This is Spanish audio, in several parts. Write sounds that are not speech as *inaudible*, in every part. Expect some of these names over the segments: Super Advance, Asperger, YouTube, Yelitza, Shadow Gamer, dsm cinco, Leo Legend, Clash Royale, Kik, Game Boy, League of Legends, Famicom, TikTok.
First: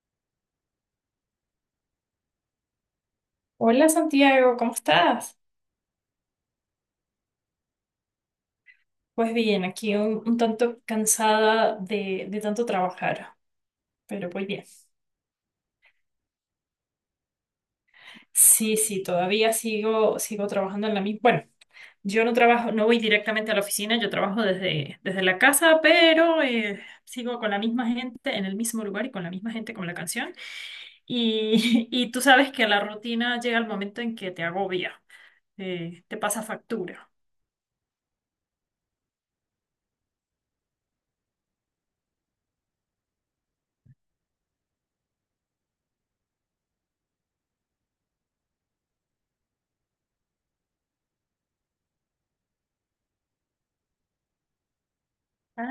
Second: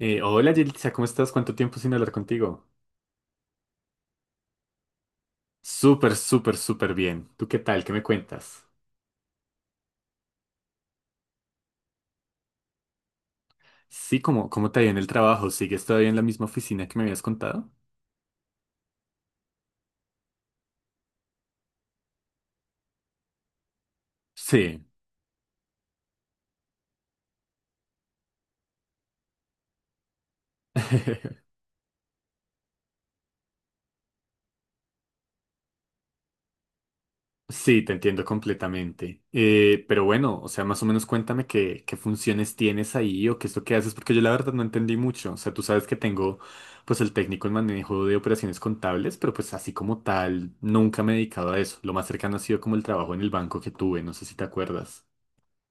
Hola Yelitza, ¿cómo estás? ¿Cuánto tiempo sin hablar contigo? Hola Santiago, ¿cómo estás? Súper, súper, súper bien. ¿Tú qué tal? ¿Qué me cuentas? Pues bien, aquí un tanto cansada de tanto trabajar, Sí, pero pues ¿cómo, bien. cómo te ha ido en el trabajo? ¿Sigues todavía en la misma oficina que me habías contado? Sí, sí, todavía sigo, sigo trabajando en la misma. Bueno, yo no trabajo, no voy directamente a la oficina, yo trabajo Sí. desde la casa, pero sigo con la misma gente en el mismo lugar y con la misma gente con la canción. *laughs* *laughs* Y tú sabes que la rutina llega al momento en que te agobia, te pasa factura. Sí, te entiendo completamente. Pero bueno, o sea, más o menos cuéntame qué funciones tienes ahí o qué es lo que haces, porque yo la verdad no entendí mucho. O sea, tú sabes que tengo pues el técnico en manejo de operaciones contables, pero pues así como tal, nunca me he dedicado a eso. Lo más cercano ha sido como el trabajo en el banco que tuve, no sé si te acuerdas. Ah,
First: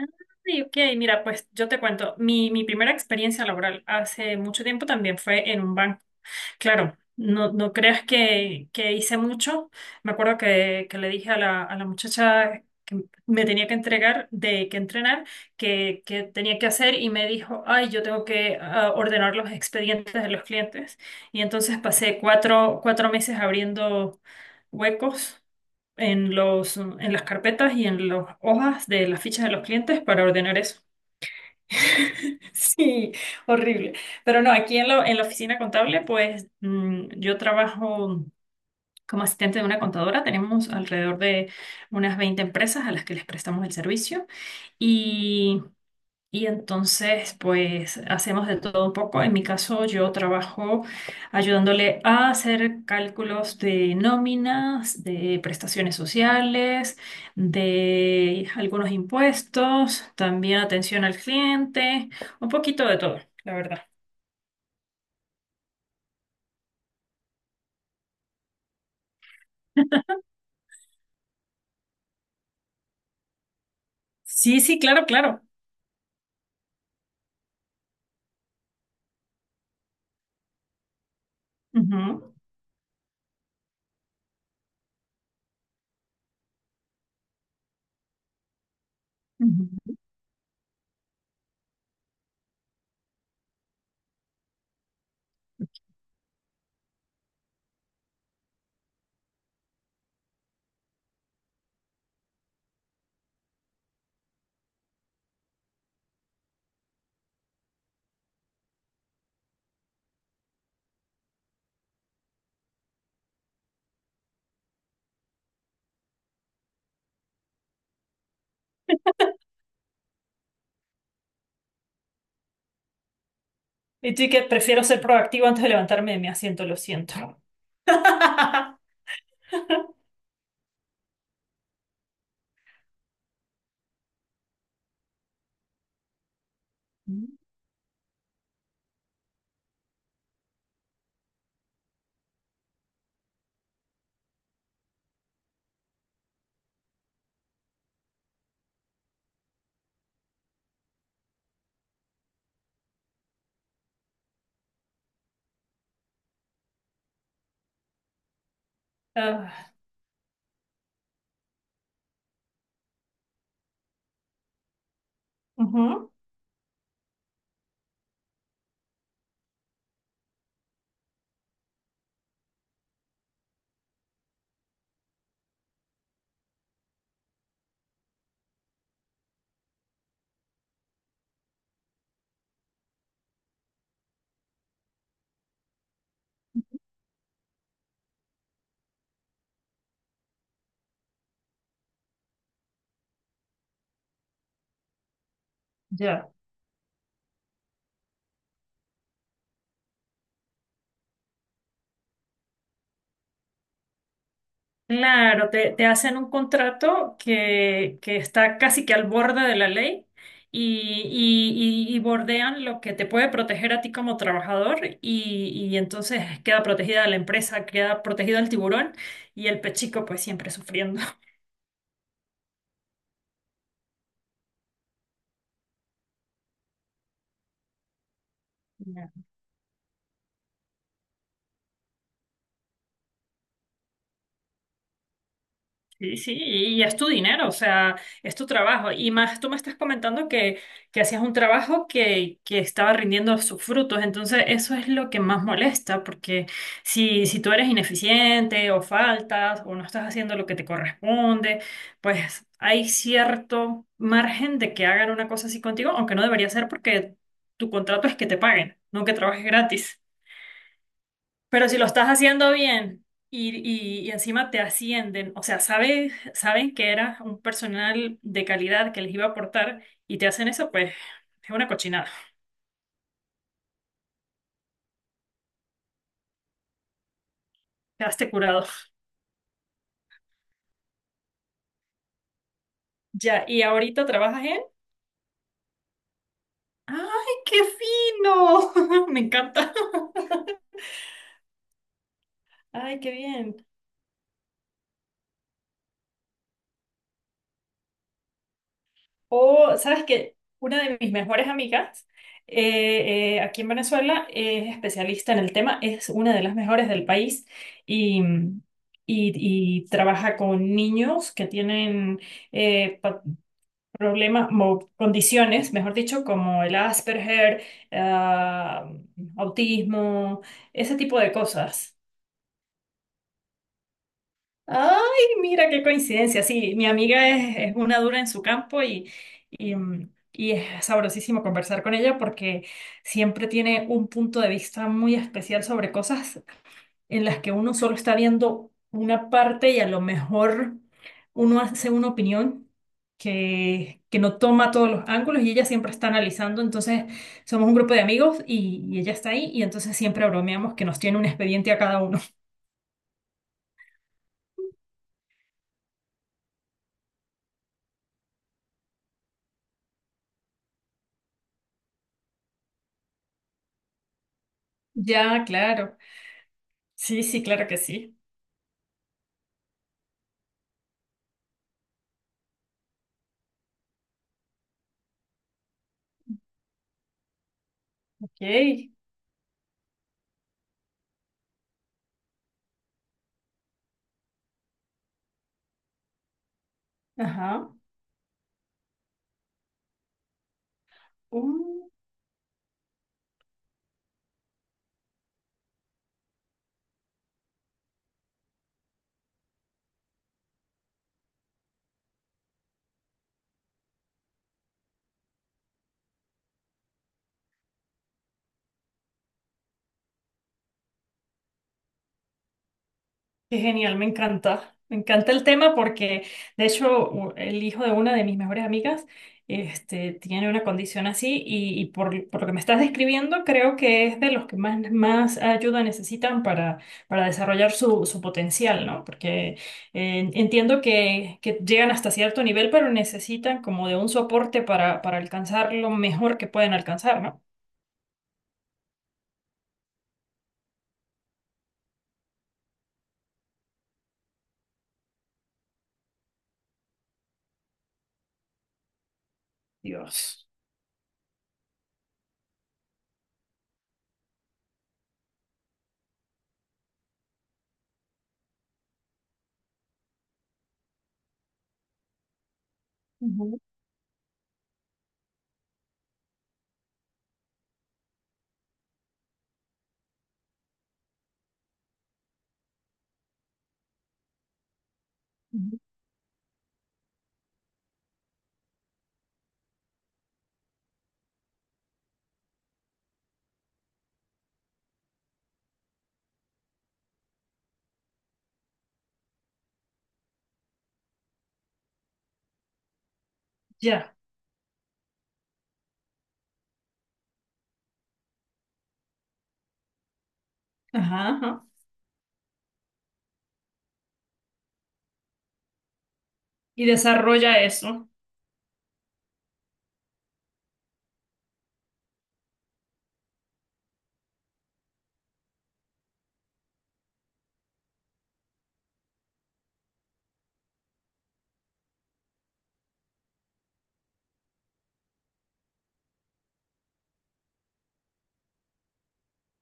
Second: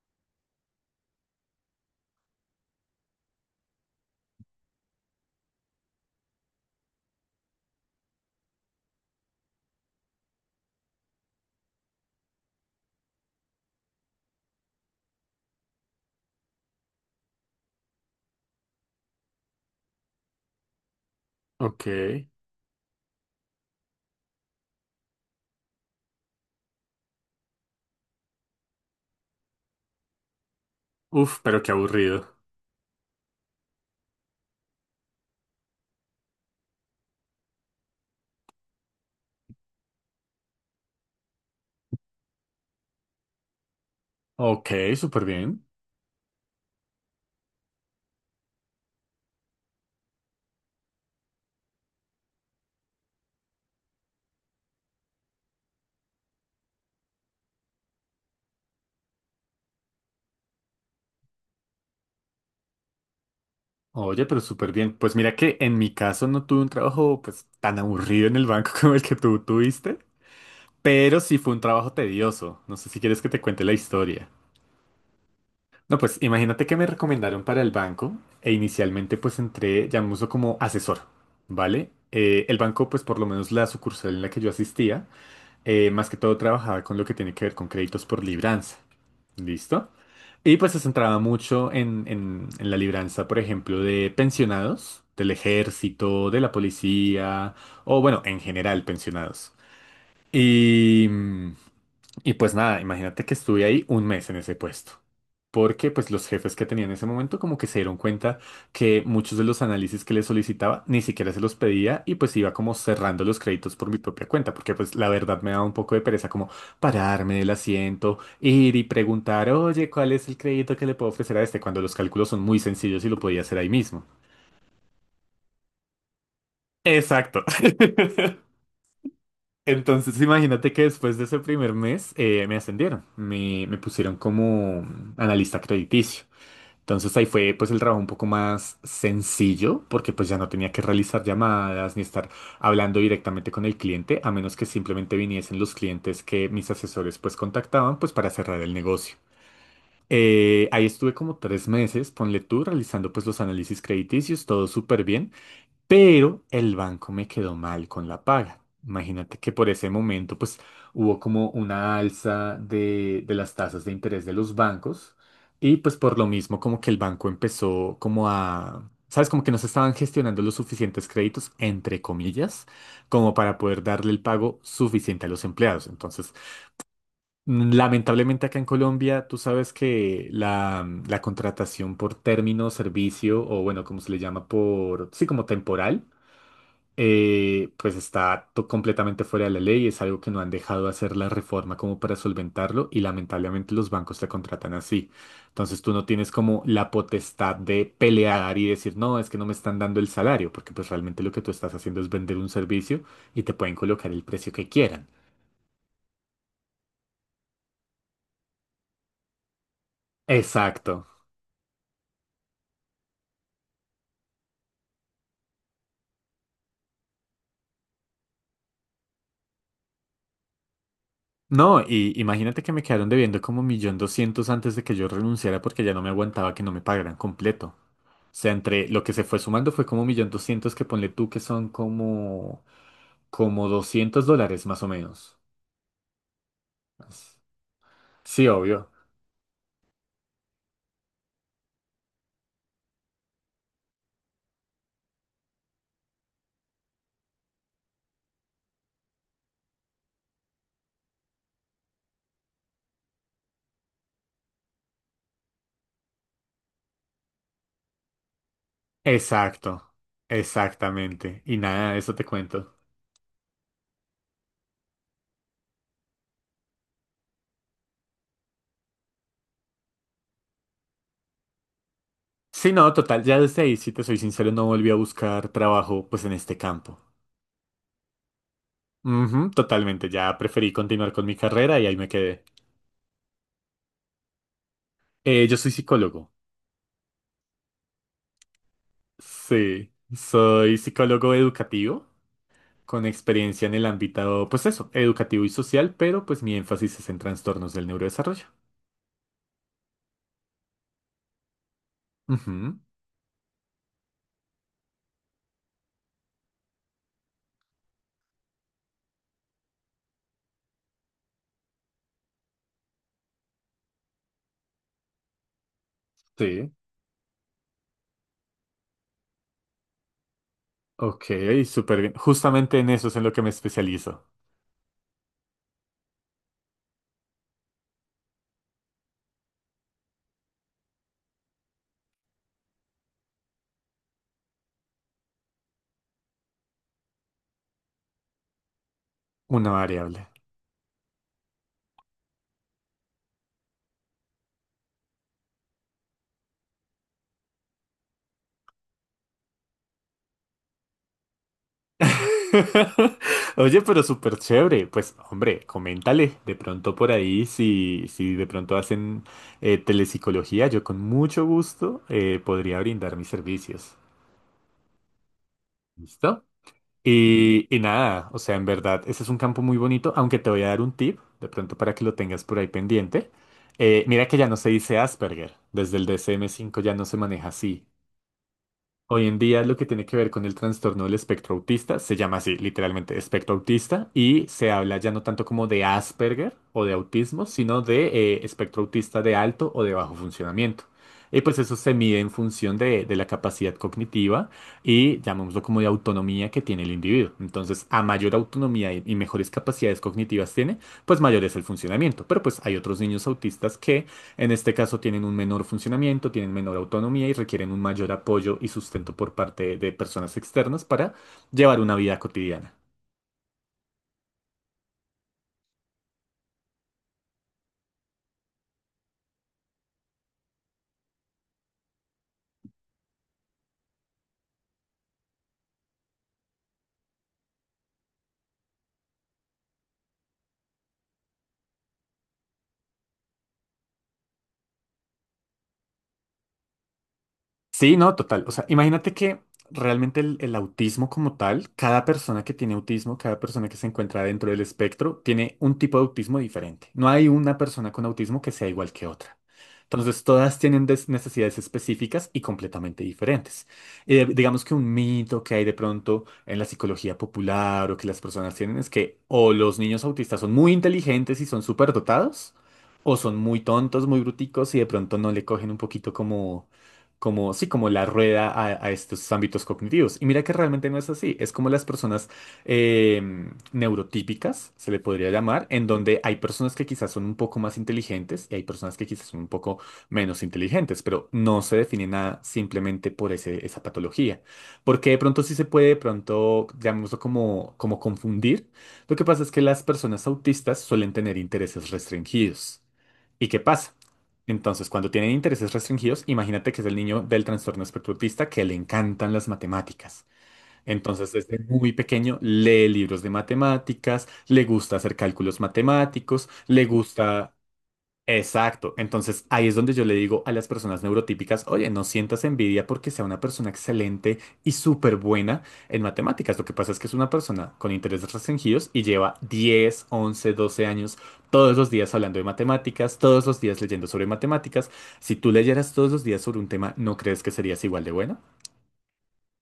ok, mira, pues yo te cuento, mi primera experiencia laboral hace mucho tiempo también fue en un banco. Claro, no, no creas que hice mucho. Me acuerdo que le dije a la muchacha que me tenía que entregar, de que entrenar, que tenía que hacer y me dijo, ay, yo tengo que ordenar los expedientes de los clientes. Y entonces Ok. pasé cuatro meses abriendo huecos en en las carpetas y en las hojas de las fichas de los clientes para ordenar eso. Uf, pero qué aburrido. *laughs* Sí, horrible. Pero no, aquí en, lo en la oficina contable, pues yo trabajo como asistente de una contadora. Tenemos alrededor de unas 20 empresas a las que les prestamos el servicio. Ok, súper bien. Y entonces, pues hacemos de todo un poco. En mi caso, yo trabajo ayudándole a hacer cálculos de nóminas, de prestaciones sociales, de algunos impuestos, también atención al cliente, un poquito de todo, la verdad. Oye, pero súper bien. Pues mira que en mi caso no tuve un trabajo pues tan aburrido en el banco *laughs* como el que tú tuviste, pero sí fue un trabajo tedioso. No sé si quieres que te cuente la historia. Sí, sí, claro, claro. No, pues imagínate que me recomendaron para el banco e inicialmente pues entré, llamémoslo como asesor, ¿vale? Ujú, El banco, pues por lo menos la sucursal en la que yo asistía, más que todo trabajaba con lo que tiene que ver con créditos por libranza. ¿Listo? ujú. Y pues se centraba mucho en la libranza, por ejemplo, de pensionados, del ejército, de la policía, o bueno, en general pensionados. Y, mm, y pues nada, imagínate que estuve ahí un mes en ese puesto. Porque pues los jefes que tenía en ese momento como que se dieron cuenta que muchos de los análisis que les solicitaba ni siquiera se los pedía y pues iba como cerrando los créditos por mi propia cuenta, porque pues la verdad me daba un poco de pereza como pararme del asiento, ir y preguntar, oye, ¿cuál es el crédito que le puedo ofrecer a este? Cuando los cálculos son muy sencillos y lo podía hacer ahí mismo. Y tú y que prefiero ser proactivo antes de levantarme de mi asiento, lo siento. Exacto. *laughs* *laughs* Entonces, imagínate que después de ese primer mes me ascendieron, me pusieron como analista crediticio. Entonces ahí fue pues el trabajo un poco más sencillo porque pues ya no tenía que realizar llamadas ni estar hablando directamente con el cliente a menos que simplemente viniesen los clientes que mis asesores pues contactaban pues para cerrar el negocio. Ahí estuve como 3 meses, ponle tú, realizando pues los análisis crediticios, todo súper bien. Pero el banco me quedó mal con la paga. Imagínate que por Ah, ese momento pues hubo como una alza de las tasas de interés de los bancos y pues ujú. por lo mismo como que el banco empezó como a, ¿sabes? Como que no se estaban gestionando los suficientes créditos, entre comillas, como para poder darle el pago suficiente a los empleados. Entonces, lamentablemente acá en Colombia tú sabes que la contratación por término, servicio o bueno, como se le llama por, sí, como temporal, pues está completamente fuera de la ley, es algo que no han dejado hacer la reforma como para solventarlo y lamentablemente los bancos te contratan así. Entonces tú no Ya. tienes como la potestad de pelear y decir, no, es que no me están dando el salario, porque pues realmente lo que tú estás haciendo es vender un servicio y te pueden colocar el precio que quieran. Claro, te hacen un contrato que está casi que al borde de la ley y, Exacto. Y bordean lo que te puede proteger a ti como trabajador y entonces queda protegida la empresa, queda protegido el tiburón y el pechico pues siempre sufriendo. No, y imagínate que me quedaron debiendo como 1.200.000 antes de que yo renunciara porque ya no me aguantaba que no me pagaran completo. O sea, entre lo que se *laughs* fue sumando fue como 1.200.000 que ponle tú que son como, como $200 más o menos. Sí, sí, y es tu dinero, o sea, es tu Sí, obvio. trabajo. Y más, tú me estás comentando que hacías un trabajo que estaba rindiendo sus frutos, entonces eso es lo que más molesta, porque si, si tú eres ineficiente o faltas o no estás haciendo lo que te corresponde, pues hay cierto margen de que hagan una cosa así contigo, aunque no debería ser porque tu contrato es que te paguen, no que trabajes Exacto. gratis. Exactamente. Y Pero si lo nada, estás eso te haciendo cuento. bien y, encima te ascienden, o sea, sabe- saben que eras un personal de calidad que les iba a aportar y te hacen eso, pues es una cochinada. Sí, no, total, ya desde ahí, si te soy sincero, no volví a buscar trabajo pues en este campo. Quedaste curado. Ujú, totalmente, ya preferí continuar con mi carrera y ahí me quedé. Ya, y ahorita trabajas en... Yo soy psicólogo. ¡Ay, qué fino! *laughs* Me encanta. Sí, soy psicólogo educativo, *laughs* ¡Ay, con qué experiencia bien! en el ámbito, pues eso, educativo y social, pero pues mi énfasis es en trastornos del neurodesarrollo. O, ¿sabes qué? Una de mis mejores amigas Ujú. Aquí en Venezuela es especialista en el tema, es una de las mejores del país y, y, y trabaja con niños que tienen eh, pa- problemas o condiciones, mejor dicho, como Sí. el Asperger, ah, autismo, ese tipo Ok, de cosas. súper bien. Justamente en eso es en lo que me especializo. Ay, mira qué coincidencia. Sí, mi amiga es una dura en su campo y, y es sabrosísimo conversar con ella porque siempre tiene un punto de vista muy especial sobre cosas en las que uno solo está viendo una parte Una y a lo variable. mejor uno hace una opinión que, no toma todos los ángulos y ella siempre está analizando. Entonces, somos un grupo de amigos y ella está ahí y entonces siempre bromeamos que nos tiene un expediente a cada uno. *laughs* *laughs* Oye, pero súper chévere. Pues, hombre, coméntale de pronto por ahí si de pronto hacen telepsicología. Yo con mucho gusto podría brindar mis servicios. Ya, claro. ¿Listo? Sí, sí, claro que Y sí. nada, o sea, en verdad, ese es un campo muy bonito, aunque te voy a dar un tip, de pronto para que lo tengas por ahí pendiente. Mira que ya no se dice Asperger, desde el DSM-5 ya no se maneja así. Ok, Hoy en día lo que tiene que ver con el trastorno del espectro autista se llama así, literalmente, espectro autista, y se habla ya no tanto como de Asperger o de autismo, ajá. sino de espectro autista de alto o de bajo funcionamiento. Y pues eso Uh, se mide en función de la capacidad cognitiva y llamémoslo como de autonomía que tiene el individuo. Entonces, a mayor autonomía y mejores capacidades cognitivas tiene, pues mayor es el funcionamiento. Pero pues hay otros niños autistas que en este caso tienen un menor funcionamiento, tienen menor autonomía y requieren un mayor apoyo y sustento por parte de personas externas para llevar una vida cotidiana. qué genial, me encanta. Me encanta el tema porque, de hecho, u- el hijo de una de mis mejores amigas, este, tiene una condición así y por lo que me estás describiendo, creo que es de los que más, más ayuda necesitan para desarrollar su, su potencial, ¿no? Porque entiendo que llegan hasta cierto nivel, pero necesitan como de un soporte para alcanzar lo mejor que pueden alcanzar, ¿no? Sí, no, total. O sea, imagínate que realmente el autismo como tal, cada persona que tiene autismo, cada persona que se encuentra dentro del espectro, tiene un tipo de autismo diferente. No hay una persona con autismo que sea igual que otra. Entonces, Dios. todas tienen necesidades específicas y completamente diferentes. Digamos que un mito que hay de pronto en la psicología popular o que las personas tienen es que o los niños autistas son muy inteligentes y son súper dotados, o son Ujú, muy tontos, muy bruticos y de pronto no le cogen un poquito como sí, como la rueda a estos ámbitos cognitivos. Y mira que realmente no es así. Es como las personas neurotípicas, se le podría llamar, ujú. en donde hay personas que quizás son un poco más inteligentes y hay personas que quizás son un poco menos inteligentes, pero no se define nada simplemente por esa patología. Porque de pronto sí se puede, de pronto, llamémoslo como, como confundir. Lo que pasa es que las personas autistas suelen tener intereses restringidos. ¿Y qué pasa? Ya. Entonces, cuando tienen intereses restringidos, imagínate que es el niño del trastorno espectro autista que le encantan las matemáticas. Ajá, Entonces, desde ajá. muy pequeño lee libros de matemáticas, le gusta hacer cálculos matemáticos, le Y gusta. desarrolla eso. Exacto. Entonces ahí es donde yo le digo a las personas neurotípicas, oye, no sientas envidia porque sea una persona excelente y súper buena en matemáticas. Lo que pasa es que es una persona con intereses restringidos y lleva 10, 11, 12 años todos los días hablando de matemáticas, todos los días leyendo sobre matemáticas. Si tú leyeras todos los días sobre un tema, ¿no crees que serías igual de bueno?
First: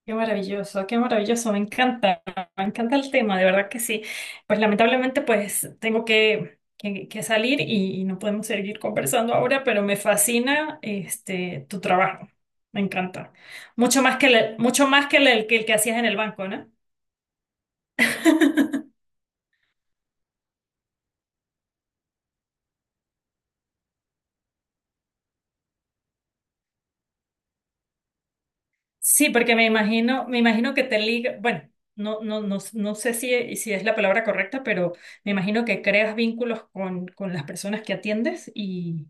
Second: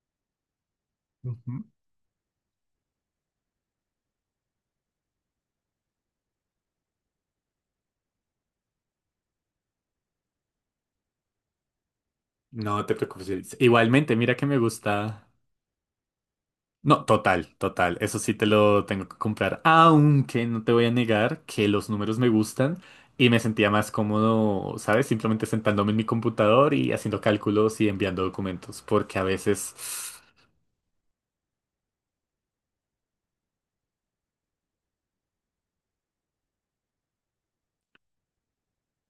Qué maravilloso, Ujú. Me encanta el tema, de verdad que sí. Pues lamentablemente pues tengo que, que salir y no podemos seguir conversando ahora, pero me fascina este tu trabajo, me No te encanta. preocupes. Mucho Igualmente, más que mira que me el, mucho más que gusta. el, que el que hacías en el banco, ¿no? No, total, total. Eso sí te *laughs* lo tengo que comprar. Aunque no te voy a negar que los números me gustan y me sentía más cómodo, ¿sabes? Simplemente sentándome en mi computador y haciendo cálculos y enviando documentos. Porque a Sí, porque veces, me imagino que te liga, bueno, no, no, no, no sé si, si es la palabra correcta, pero me imagino que creas vínculos con las personas que atiendes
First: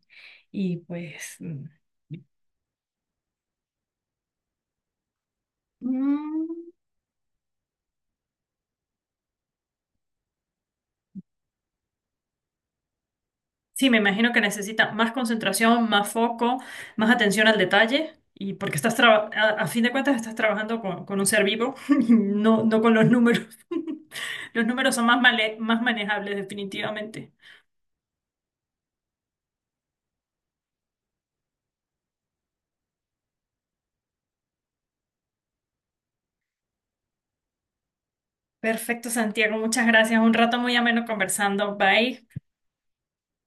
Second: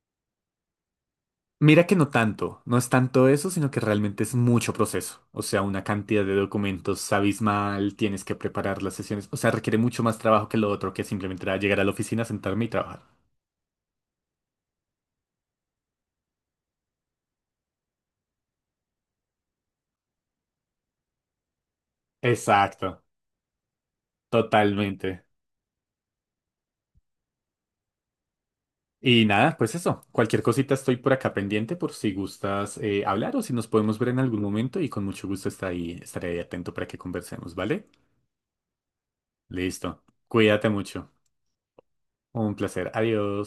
y pues mira que no tanto. No es tanto eso, sino que realmente es mucho proceso. O sea, una cantidad de mm, documentos abismal, tienes que preparar las sesiones. O sea, requiere mucho más trabajo que lo otro, que simplemente era llegar a la oficina, sentarme y trabajar. sí, me imagino que necesita más concentración, más foco, más atención al detalle. Y porque estás traba- a fin de cuentas estás trabajando con un ser vivo, *laughs* no, no con Exacto, los números. *laughs* Los números son más, totalmente. male- más manejables definitivamente. Y nada, pues eso. Cualquier cosita estoy por acá pendiente por si gustas hablar o si nos podemos ver en algún momento y con mucho gusto estaré ahí atento para que conversemos, ¿vale? Perfecto, Santiago. Muchas Listo. gracias. Un rato Cuídate muy ameno mucho. conversando. Bye. Un placer. Adiós.